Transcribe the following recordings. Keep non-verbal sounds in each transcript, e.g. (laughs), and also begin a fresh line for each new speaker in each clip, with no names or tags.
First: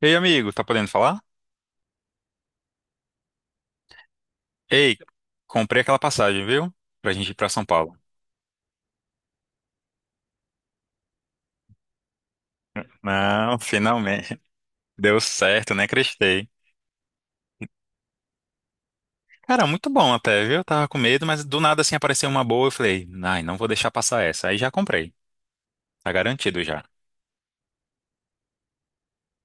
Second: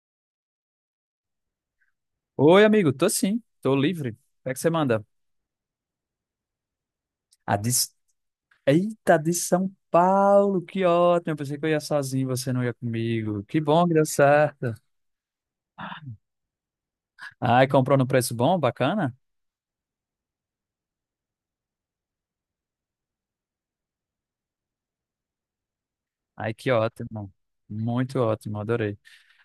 Ei, amigo, tá podendo falar?
Oi, amigo, tô sim, tô livre. O que é que você
Ei,
manda?
comprei aquela passagem, viu? Pra gente ir pra
Ah,
São Paulo.
Eita, de São Paulo, que ótimo. Eu pensei que eu ia sozinho, você não ia comigo.
Não, (laughs)
Que bom que deu
finalmente.
certo.
Deu certo, né? Acreditei.
Ai, comprou no preço bom, bacana?
Cara, muito bom até, viu? Eu tava com medo, mas do nada assim apareceu uma boa. Eu falei, ai, não vou deixar passar essa. Aí já comprei. Tá
Ai,
garantido
que
já.
ótimo. Muito ótimo, adorei.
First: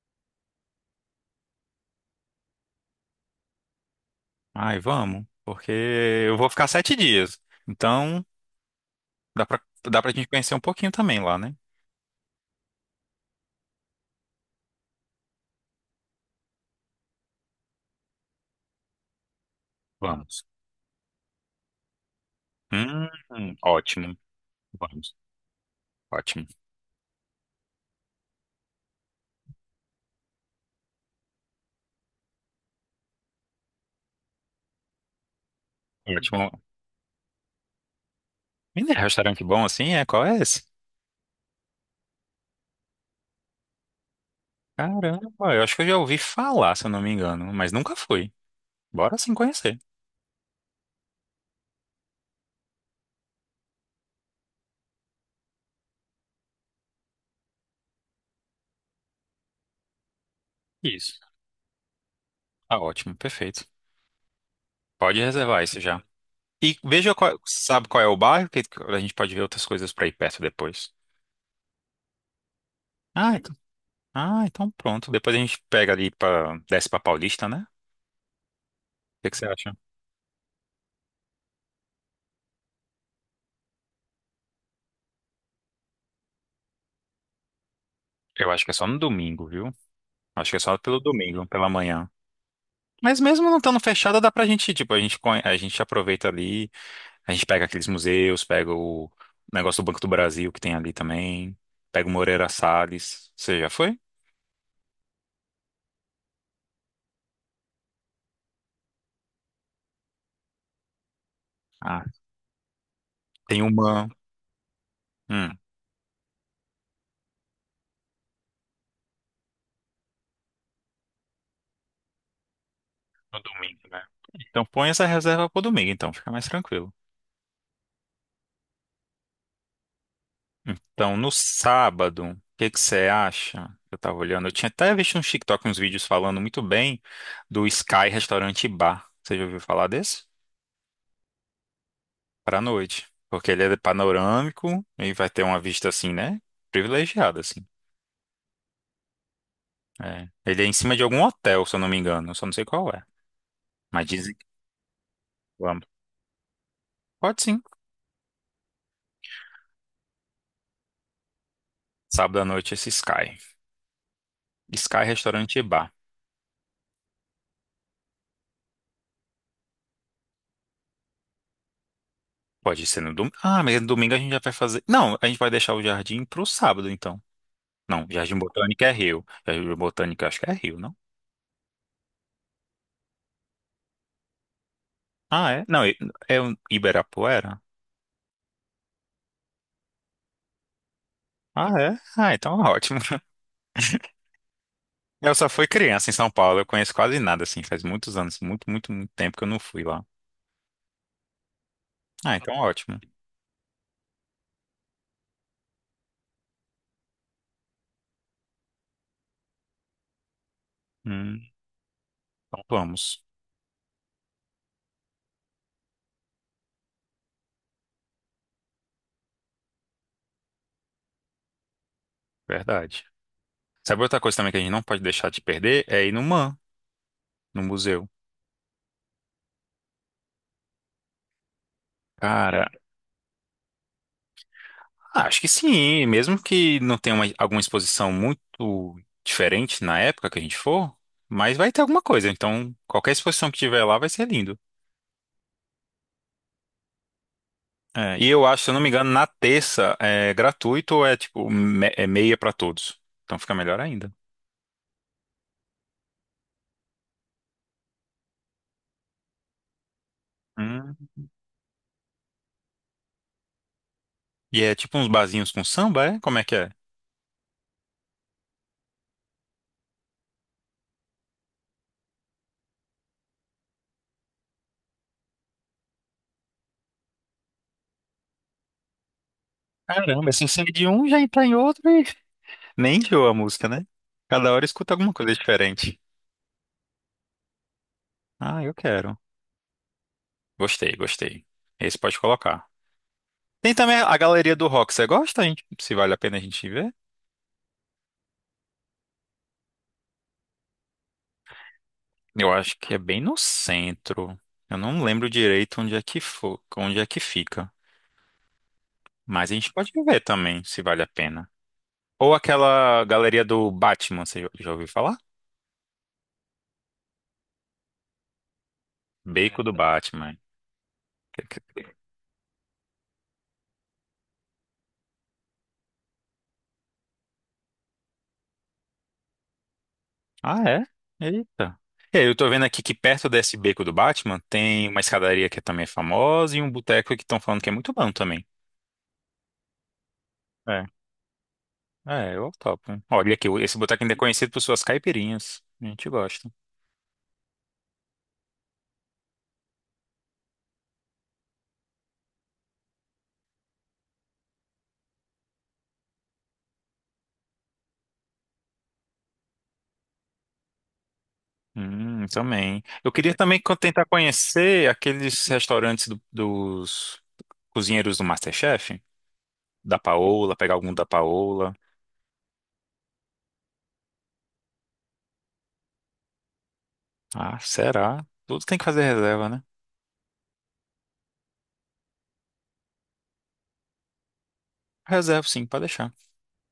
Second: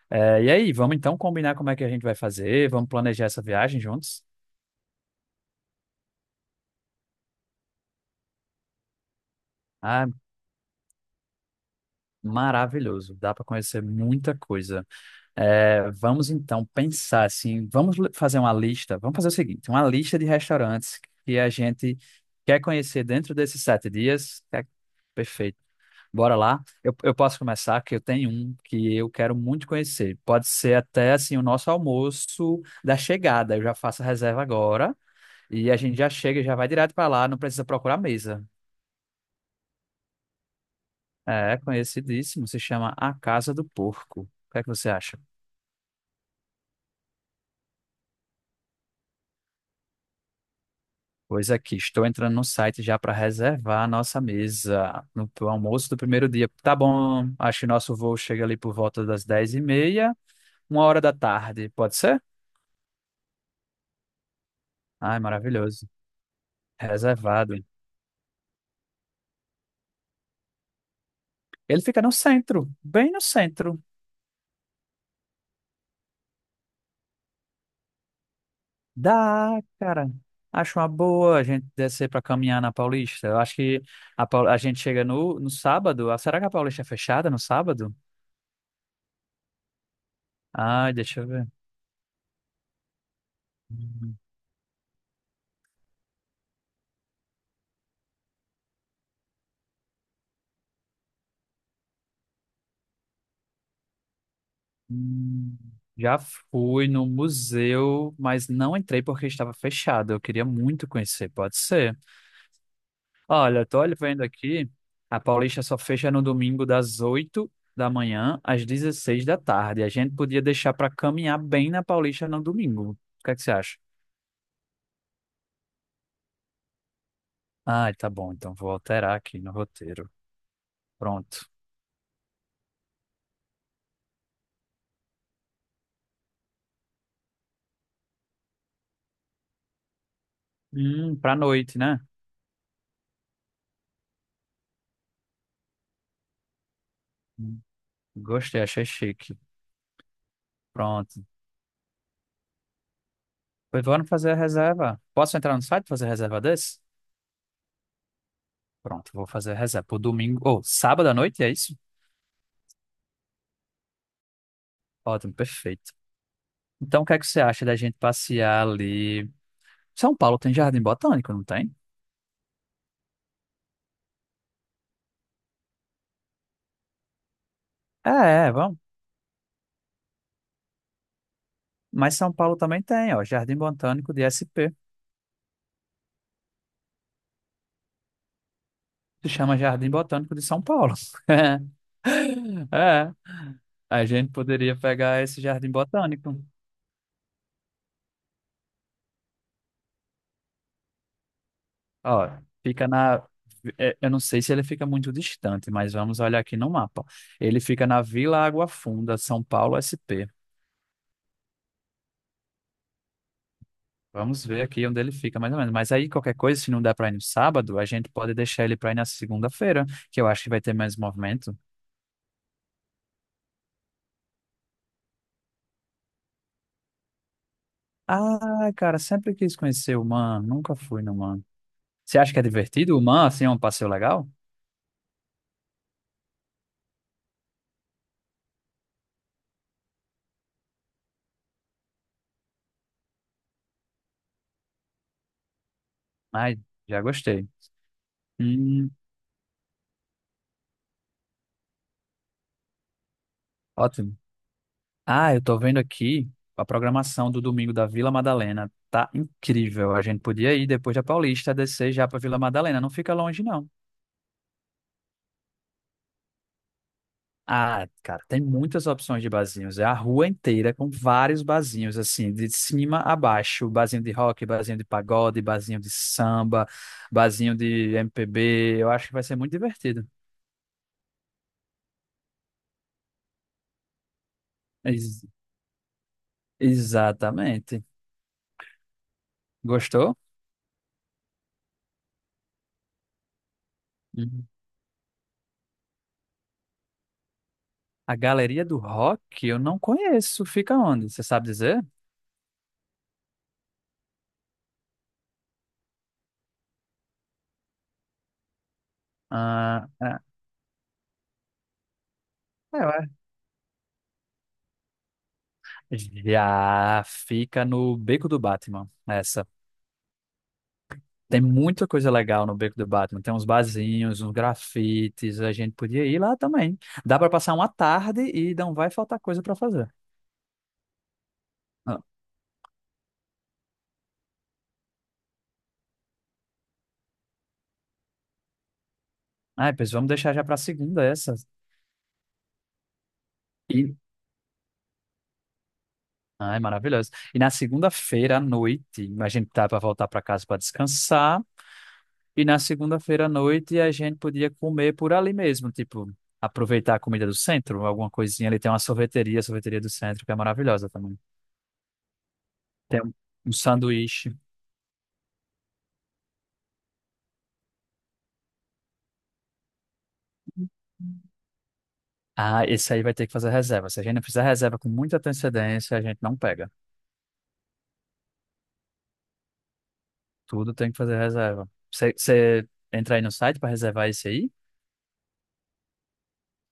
É, e aí, vamos então combinar como é que a gente vai fazer? Vamos planejar essa viagem juntos?
Ai, vamos, porque eu vou ficar 7 dias. Então, dá pra, dá
Ah,
pra gente conhecer um pouquinho também lá, né?
maravilhoso. Dá para conhecer muita coisa. É, vamos então pensar assim, fazer uma lista, vamos fazer o seguinte, uma lista de
Vamos.
restaurantes que a gente quer conhecer dentro desses sete
Ótimo.
dias. É,
Vamos.
perfeito. Bora
Ótimo.
lá. Eu posso começar, que eu tenho um que eu quero muito conhecer. Pode ser até assim o nosso almoço da chegada. Eu já faço a reserva agora e a gente já chega, e
Ótimo.
já vai direto para lá, não precisa procurar mesa.
Menino, restaurante bom assim, é? Qual é esse?
É conhecidíssimo, se chama A Casa do Porco. O que é que você
Caramba,
acha?
eu acho que eu já ouvi falar, se eu não me engano, mas nunca fui. Bora sim conhecer.
Pois aqui, estou entrando no site já para reservar a nossa mesa no pro almoço do primeiro dia. Tá bom, acho que nosso voo chega ali por volta das 10h30, uma hora da
Isso.
tarde, pode ser?
Tá ótimo, perfeito. Pode
Ai,
reservar isso
maravilhoso.
já. E veja qual,
Reservado.
sabe qual é o bairro, que a gente pode ver outras coisas pra ir perto depois.
Ele fica no centro, bem no
Ah, então,
centro.
ah, então pronto. Depois a gente pega ali para desce pra Paulista, né? O que que você
Dá,
acha?
cara. Acho uma boa a gente descer para caminhar na Paulista. Eu acho que a gente chega no sábado. Ah, será que a Paulista é fechada no sábado?
Eu acho que é só no domingo, viu? Acho que é só
Ai,
pelo
deixa eu
domingo,
ver.
pela manhã. Mas mesmo não estando fechada, dá pra gente, tipo, a gente aproveita ali. A gente pega aqueles museus, pega o negócio do Banco do Brasil que tem ali também, pega o Moreira Salles. Você já foi?
Hum, Já fui no museu, mas não entrei porque estava fechado. Eu queria muito conhecer, pode ser.
Ah, tem
Olha, tô olhando
uma.
vendo aqui, a
Hum,
Paulista só fecha no domingo das 8 da manhã às 16 da tarde. A gente podia deixar para caminhar bem na Paulista no domingo. O que é
no
que você acha?
domingo, né? Então põe essa reserva pro domingo, então, fica mais tranquilo.
Ah, tá bom, então vou alterar aqui no roteiro.
Então, no
Pronto.
sábado, o que que você acha? Eu tava olhando, eu tinha até visto no TikTok uns vídeos falando muito bem do Sky Restaurante e Bar. Você já ouviu falar desse?
Pra noite, né?
Pra noite. Porque ele é panorâmico e vai ter uma vista assim, né? Privilegiada,
Hum,
assim.
Gostei, achei chique.
É. Ele é em cima de algum
Pronto.
hotel, se eu não me engano. Eu só não sei qual é.
Pois
Mas
vamos fazer
dizem
a
que
reserva. Posso entrar no
vamos.
site e fazer reserva desse?
Pode sim.
Pronto, vou fazer a reserva. Pro domingo, ou sábado à noite, é isso?
Sábado à noite esse Sky. Sky
Ótimo,
Restaurante e
perfeito.
Bar.
Então, o que é que você acha da gente passear ali? São Paulo tem Jardim Botânico, não tem?
Pode ser no domingo. Ah, mas no domingo a gente já vai fazer. Não, a gente vai deixar o jardim pro sábado, então. Não,
É,
Jardim
é, vamos.
Botânico é Rio. Jardim Botânico eu acho que é Rio, não?
Mas São Paulo também tem, ó, Jardim Botânico de SP.
Ah, é? Não, é o Ibirapuera?
Se chama Jardim Botânico de São Paulo.
Ah,
(laughs)
é? Ah, então ótimo.
É,
(laughs)
a gente poderia pegar
Eu
esse
só fui
Jardim
criança em São
Botânico.
Paulo, eu conheço quase nada, assim, faz muitos anos, muito, muito, muito tempo que eu não fui lá.
Ó,
Ah, então
fica
ótimo.
na. É, eu não sei se ele fica muito distante, mas vamos olhar aqui no mapa. Ele fica na Vila Água Funda, São Paulo, SP.
Hum, então vamos.
Vamos ver aqui onde ele fica, mais ou menos. Mas aí, qualquer coisa, se não der pra ir no sábado, a gente pode deixar ele pra ir na segunda-feira, que eu acho que vai ter mais movimento.
Verdade. Sabe outra coisa também que a gente não pode deixar de perder? É ir no MAM, no museu.
Ah, cara, sempre quis conhecer o Man, nunca fui no Man. Você acha que é
Cara,
divertido o Man, assim, é um passeio legal?
acho que sim, mesmo que não tenha alguma exposição muito diferente na época que a gente for, mas vai ter alguma coisa. Então, qualquer exposição que tiver lá vai ser lindo.
Ai, já gostei.
É, e eu acho, se eu não me
Hum,
engano, na terça é gratuito ou é é meia pra todos. Então fica melhor ainda.
Ótimo. Ah, eu tô vendo aqui a programação do domingo da Vila Madalena. Tá incrível. A gente podia ir depois
Hum.
da Paulista, descer já pra Vila Madalena. Não fica longe, não.
E é tipo uns barzinhos com samba, é? Como é que é?
Ah, cara, tem muitas opções de barzinhos. É a rua inteira com vários barzinhos, assim, de cima a baixo. Barzinho de rock, barzinho de pagode, barzinho de samba, barzinho de MPB. Eu acho que vai ser muito divertido.
Caramba, assim sai de um, já entra em outro e (laughs) nem enjoa a música, né? Cada hora escuta alguma
Ex-
coisa diferente.
Exatamente.
Ah, eu quero.
Gostou?
Gostei, gostei. Esse pode colocar. Tem também a
Uhum.
galeria do Rock. Você gosta, gente? Se vale a pena a gente ver?
A Galeria do Rock eu não conheço. Fica onde? Você sabe dizer?
Eu acho que é bem no centro. Eu não lembro direito onde é que fica. Mas a gente
Ah,
pode ver
ah,
também, se vale a pena. Ou
é,
aquela
ué.
galeria do Batman, você já ouviu falar?
Já fica no Beco do Batman. Essa.
Beco do Batman.
Tem
Que- que-
muita coisa legal no Beco do Batman. Tem uns barzinhos, uns grafites. A gente podia ir lá também. Dá para passar uma tarde e não vai faltar coisa para fazer.
Ah, é? Eita.
Ah,
E aí, eu tô vendo aqui que perto desse beco do Batman tem uma escadaria que também é famosa e um boteco que estão falando que é muito bom também.
ai, pois vamos deixar já para segunda essa.
É, eu topo. Olha aqui, esse
E...
boteco ainda é conhecido por suas caipirinhas. A gente gosta.
Ai, maravilhoso. E na segunda-feira à noite, a gente tá para voltar para casa para descansar. E na segunda-feira à noite a gente podia comer por ali mesmo, tipo, aproveitar a comida do centro, alguma coisinha ali. Tem uma sorveteria, a sorveteria do centro, que é maravilhosa também.
Também.
Tem
Eu
um
queria tentar
sanduíche.
conhecer aqueles restaurantes dos cozinheiros do MasterChef, da Paola, pegar algum da Paola.
Ah, esse aí vai ter que fazer reserva. Se a gente não fizer reserva com muita antecedência, a gente não pega.
Ah, será? Tudo tem que fazer reserva, né?
Tudo tem que fazer reserva. Você entra aí no site para reservar esse aí?
Reserva, sim, pode deixar.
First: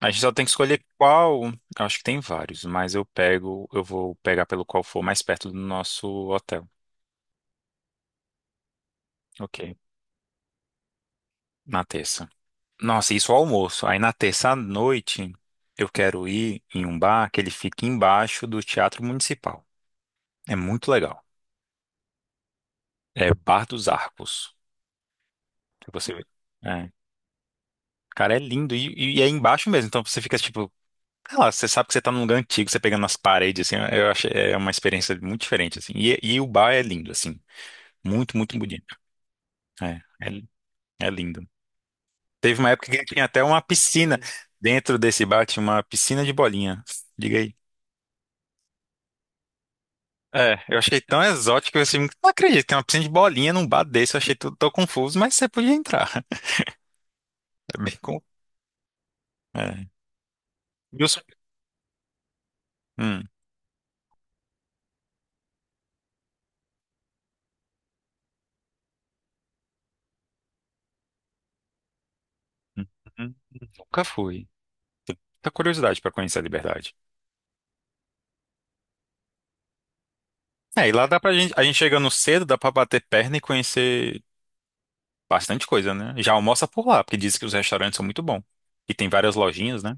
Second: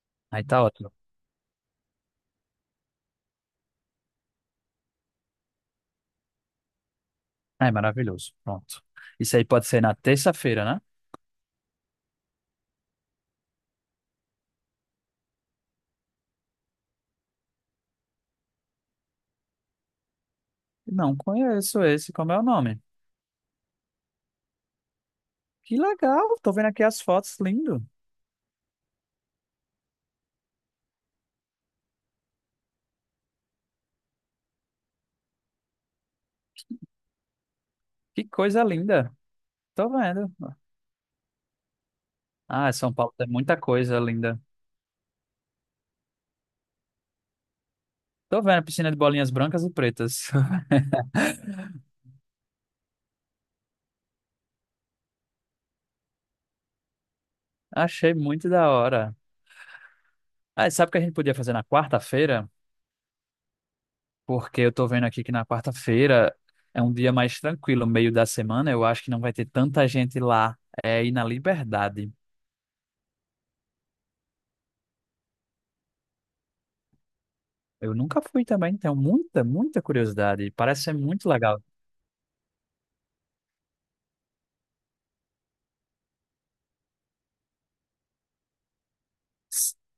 A gente só
Aí
tem que
tá
escolher
ótimo.
qual. Eu acho que tem vários, mas eu pego, eu vou pegar pelo qual for mais perto do nosso hotel.
É maravilhoso. Pronto. Isso aí
Ok,
pode ser na terça-feira, né?
na terça. Nossa, isso ao almoço. Aí na terça à noite eu quero ir em um bar que ele fica embaixo do Teatro Municipal. É muito
Não
legal.
conheço esse. Como é o nome?
É Bar dos Arcos.
Que
Se você ver.
legal. Tô vendo aqui
É.
as fotos. Lindo.
Cara, é lindo. E é embaixo mesmo. Então você fica tipo, sei lá, você sabe que você tá num lugar antigo, você pegando nas paredes, assim. Eu acho é uma experiência muito diferente, assim. E o bar é lindo, assim.
Que
Muito, muito
coisa
bonito.
linda. Tô
É,
vendo.
é, é lindo. Teve uma
Ah,
época
São
que
Paulo
tinha
tem
até
muita
uma
coisa
piscina.
linda.
Dentro desse bar tinha uma piscina de bolinha. Diga aí.
Tô vendo a piscina de bolinhas brancas e pretas.
É, eu achei
(laughs)
tão exótico assim, não acredito, tem uma piscina de bolinha num bar desse, eu achei tudo tão confuso, mas você podia entrar. (laughs) É bem
Achei
com...
muito da hora.
É.
Ah, e sabe o que a
E
gente
os-
podia fazer na quarta-feira?
Hum,
Porque eu tô vendo aqui que na quarta-feira é um dia mais tranquilo, meio da semana, eu acho que não vai ter tanta gente lá, é, e na Liberdade.
hum, hum, nunca fui. Tá curiosidade pra conhecer a Liberdade.
Eu nunca fui também, então muita, muita curiosidade, parece
É, e
ser
lá dá
muito
pra gente,
legal.
a gente chegando cedo, dá pra bater perna e conhecer bastante coisa, né? Já almoça por lá, porque dizem que os restaurantes são muito bons. E tem várias
S-
lojinhas, né?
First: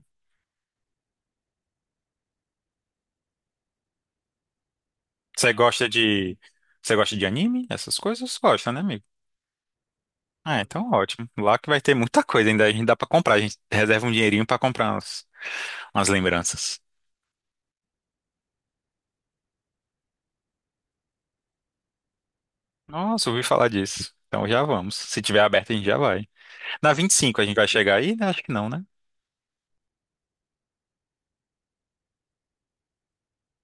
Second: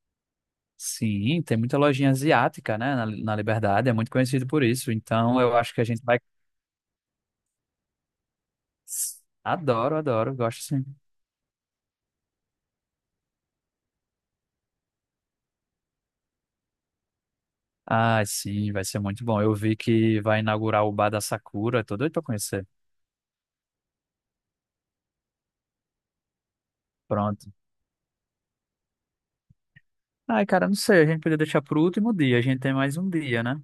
Sim, tem muita lojinha asiática, né, na Liberdade, é muito conhecido por isso, então
Você
eu acho que a
gosta
gente vai...
de, você gosta de anime? Essas coisas gosta, né, amigo?
Adoro, adoro,
Ah,
gosto sim.
então ótimo. Lá que vai ter muita coisa ainda, a gente dá pra comprar, a gente reserva um dinheirinho pra comprar uns. As lembranças.
Ah, sim, vai ser muito bom. Eu vi que vai inaugurar o Bar da Sakura, tô doido pra conhecer.
Nossa, ouvi falar disso. Então já vamos. Se tiver aberto, a gente já vai. Na 25 a
Pronto.
gente vai chegar aí? Né? Acho que não, né?
Ai, cara, não sei, a gente podia deixar pro último dia, a gente tem mais um dia, né?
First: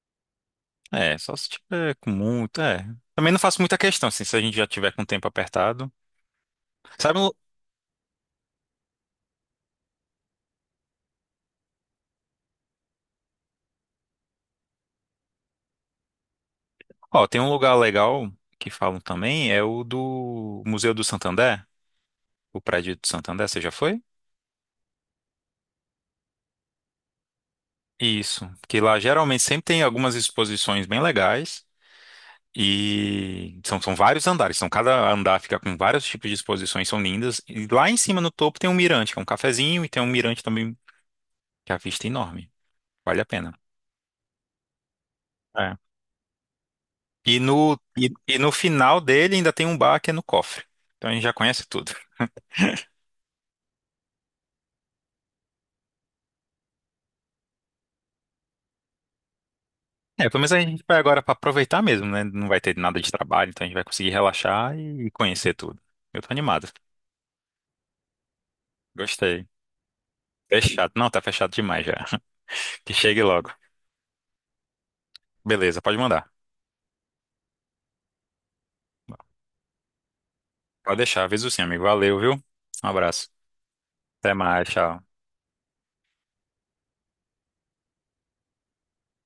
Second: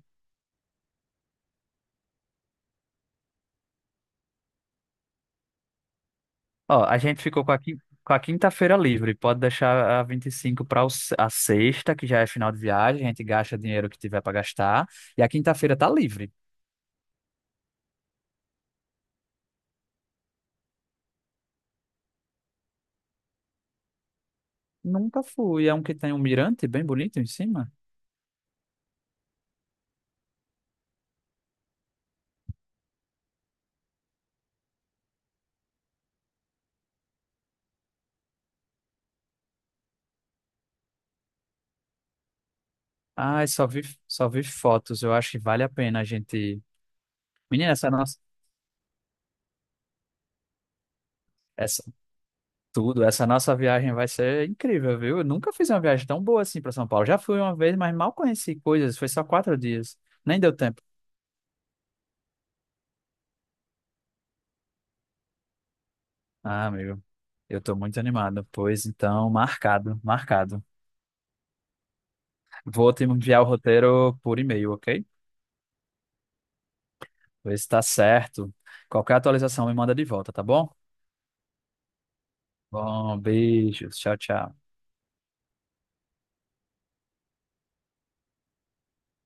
É, só se tiver com muito, é. Também não faço muita questão, assim, se a gente já tiver com o tempo apertado.
Ó, a
Sabe,
gente
um-
ficou com a quinta-feira livre. Pode deixar a 25 para a sexta, que já é final de viagem. A gente gasta dinheiro que tiver para gastar. E a quinta-feira tá livre.
ó, tem um lugar legal que falam também, é o do Museu do Santander, o prédio do Santander, você já foi?
Nunca fui. É um que tem um mirante bem bonito em cima.
Isso, que lá geralmente sempre tem algumas exposições bem legais. E são vários andares, então cada andar fica com vários tipos de exposições, são lindas. E lá em cima, no topo, tem um mirante, que é um cafezinho, e tem um mirante também, que a vista é enorme. Vale a
Ai,
pena.
só vi fotos. Eu acho que vale a
É.
pena a gente.
E
Menina,
no,
essa
e,
nossa.
e no final dele ainda tem um bar que é no cofre. Então a gente já conhece
Essa,
tudo. (laughs)
tudo, essa nossa viagem vai ser incrível, viu? Eu nunca fiz uma viagem tão boa assim para São Paulo. Já fui uma vez, mas mal conheci coisas. Foi só 4 dias.
É, pelo
Nem
menos
deu
a
tempo.
gente vai agora para aproveitar mesmo, né? Não vai ter nada de trabalho, então a gente vai conseguir relaxar e conhecer tudo. Eu tô
Ah,
animado.
amigo, eu tô muito animado. Pois então,
Gostei.
marcado, marcado.
Fechado. Não, tá fechado demais já. (laughs) Que
Vou te
chegue
enviar o
logo.
roteiro por e-mail, ok?
Beleza, pode mandar.
Vê se tá certo. Qualquer atualização me manda de volta, tá bom?
Pode deixar, avisa sim, amigo. Valeu, viu? Um
Bom,
abraço.
beijos. Tchau,
Até
tchau.
mais, tchau.